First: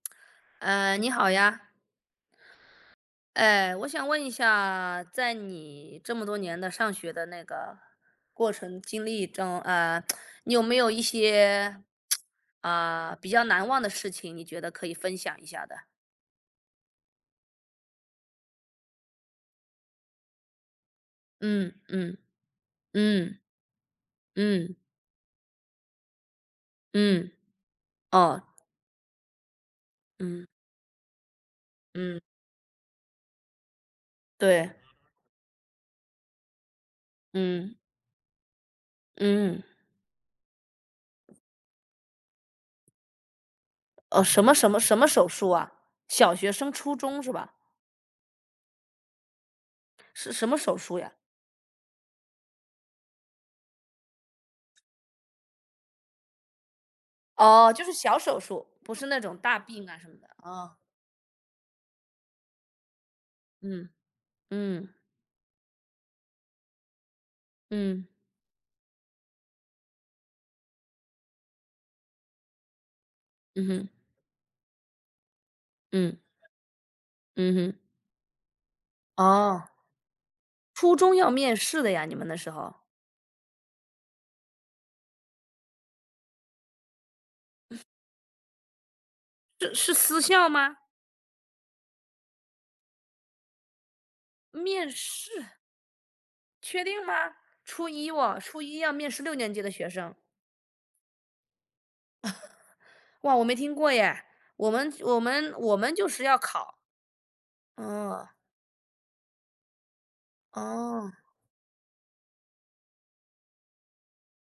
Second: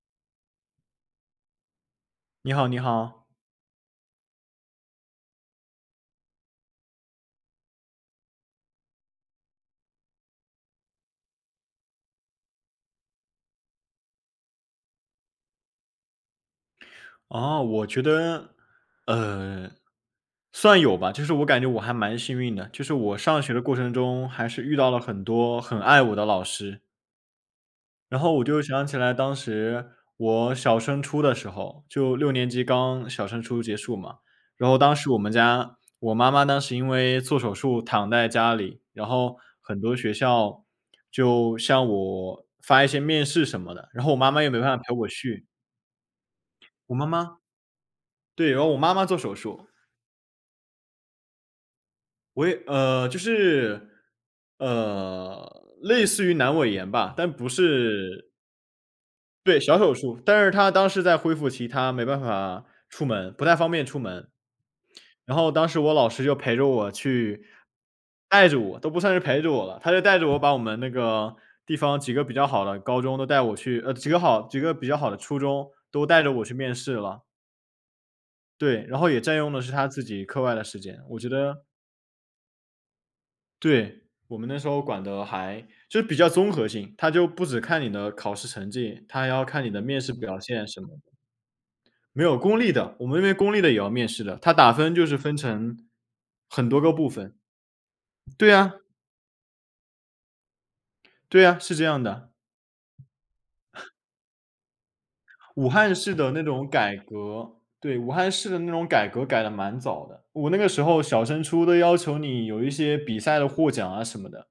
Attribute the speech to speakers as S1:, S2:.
S1: 呃，你好呀。
S2: 你好你好。
S1: 哎，我想问一下，在你这么多年的上学的那个过程经历中，啊，你有没有一些。啊，比较难忘的事情，你觉得可以分享一下的？
S2: 啊，我觉得，呃，算有吧，就是我感觉
S1: 嗯
S2: 我还蛮
S1: 嗯，
S2: 幸运的。就是我
S1: 嗯。
S2: 上学的过程中，还是
S1: 嗯。
S2: 遇到了很多很爱我的老师。
S1: 嗯。
S2: 然后
S1: 哦。
S2: 我就想起来当时，
S1: 嗯。
S2: 我小升初的时候。就
S1: 嗯。
S2: 6年级刚小升初结束嘛。然
S1: 对。
S2: 后当时我们家，我妈妈当时因为做手
S1: 嗯。
S2: 术躺在家里。然后
S1: 嗯。
S2: 很多学校就向我发一些面试什么的，然后我
S1: 哦，
S2: 妈
S1: 什
S2: 妈又
S1: 么
S2: 没
S1: 什
S2: 办
S1: 么
S2: 法陪
S1: 什么
S2: 我
S1: 手
S2: 去。
S1: 术啊？小学升初
S2: 我妈
S1: 中是
S2: 妈
S1: 吧？
S2: 对，然后我妈妈做手术。
S1: 是什么手术呀？
S2: 我也呃，就是呃，类似于阑尾炎吧，但不
S1: 哦，就是小
S2: 是
S1: 手术，不是那种大
S2: 对，小
S1: 病
S2: 手
S1: 啊什么
S2: 术。
S1: 的
S2: 但是她
S1: 啊。
S2: 当时在恢复期，她没办法出门，不太方便
S1: 嗯，
S2: 出门。
S1: 嗯。
S2: 然后当时我老师就陪着我去。
S1: 嗯。
S2: 带着我都不算是陪着我了。他就带着我把我们那个地方几个比较好的高中，都带我
S1: 嗯
S2: 去
S1: 哼。
S2: 呃，几个好几个比较好的初中，都
S1: 嗯。
S2: 带着我去面试了。
S1: 嗯哼。
S2: 对，然后也占用的
S1: 哦。
S2: 是他自己课外的时
S1: 初
S2: 间，
S1: 中
S2: 我觉
S1: 要面
S2: 得
S1: 试的呀？你们那时候。
S2: 对，我们那时候管的还就比较综合性。它就不止看你的考试成绩，它还要看你
S1: 是
S2: 的
S1: 是
S2: 面试
S1: 私
S2: 表
S1: 校
S2: 现
S1: 吗？
S2: 什么的。没有，公立的，我们那边公立的也要面试的，它打
S1: 面
S2: 分就是
S1: 试？
S2: 分成很多
S1: 确
S2: 个
S1: 定
S2: 部
S1: 吗？
S2: 分。
S1: 初一哦，
S2: 对
S1: 初
S2: 啊。
S1: 一要面试六年级的学生。
S2: 对啊，是这样的。
S1: 哇，我没听过耶，我们我们
S2: 武
S1: 我们
S2: 汉
S1: 就
S2: 市
S1: 是
S2: 的
S1: 要
S2: 那种
S1: 考。
S2: 改革。对，武
S1: 嗯。
S2: 汉市的那种改革改得蛮早的。我那个时候
S1: 哦。
S2: 小升初都要求你有一些比赛的获奖啊什么的。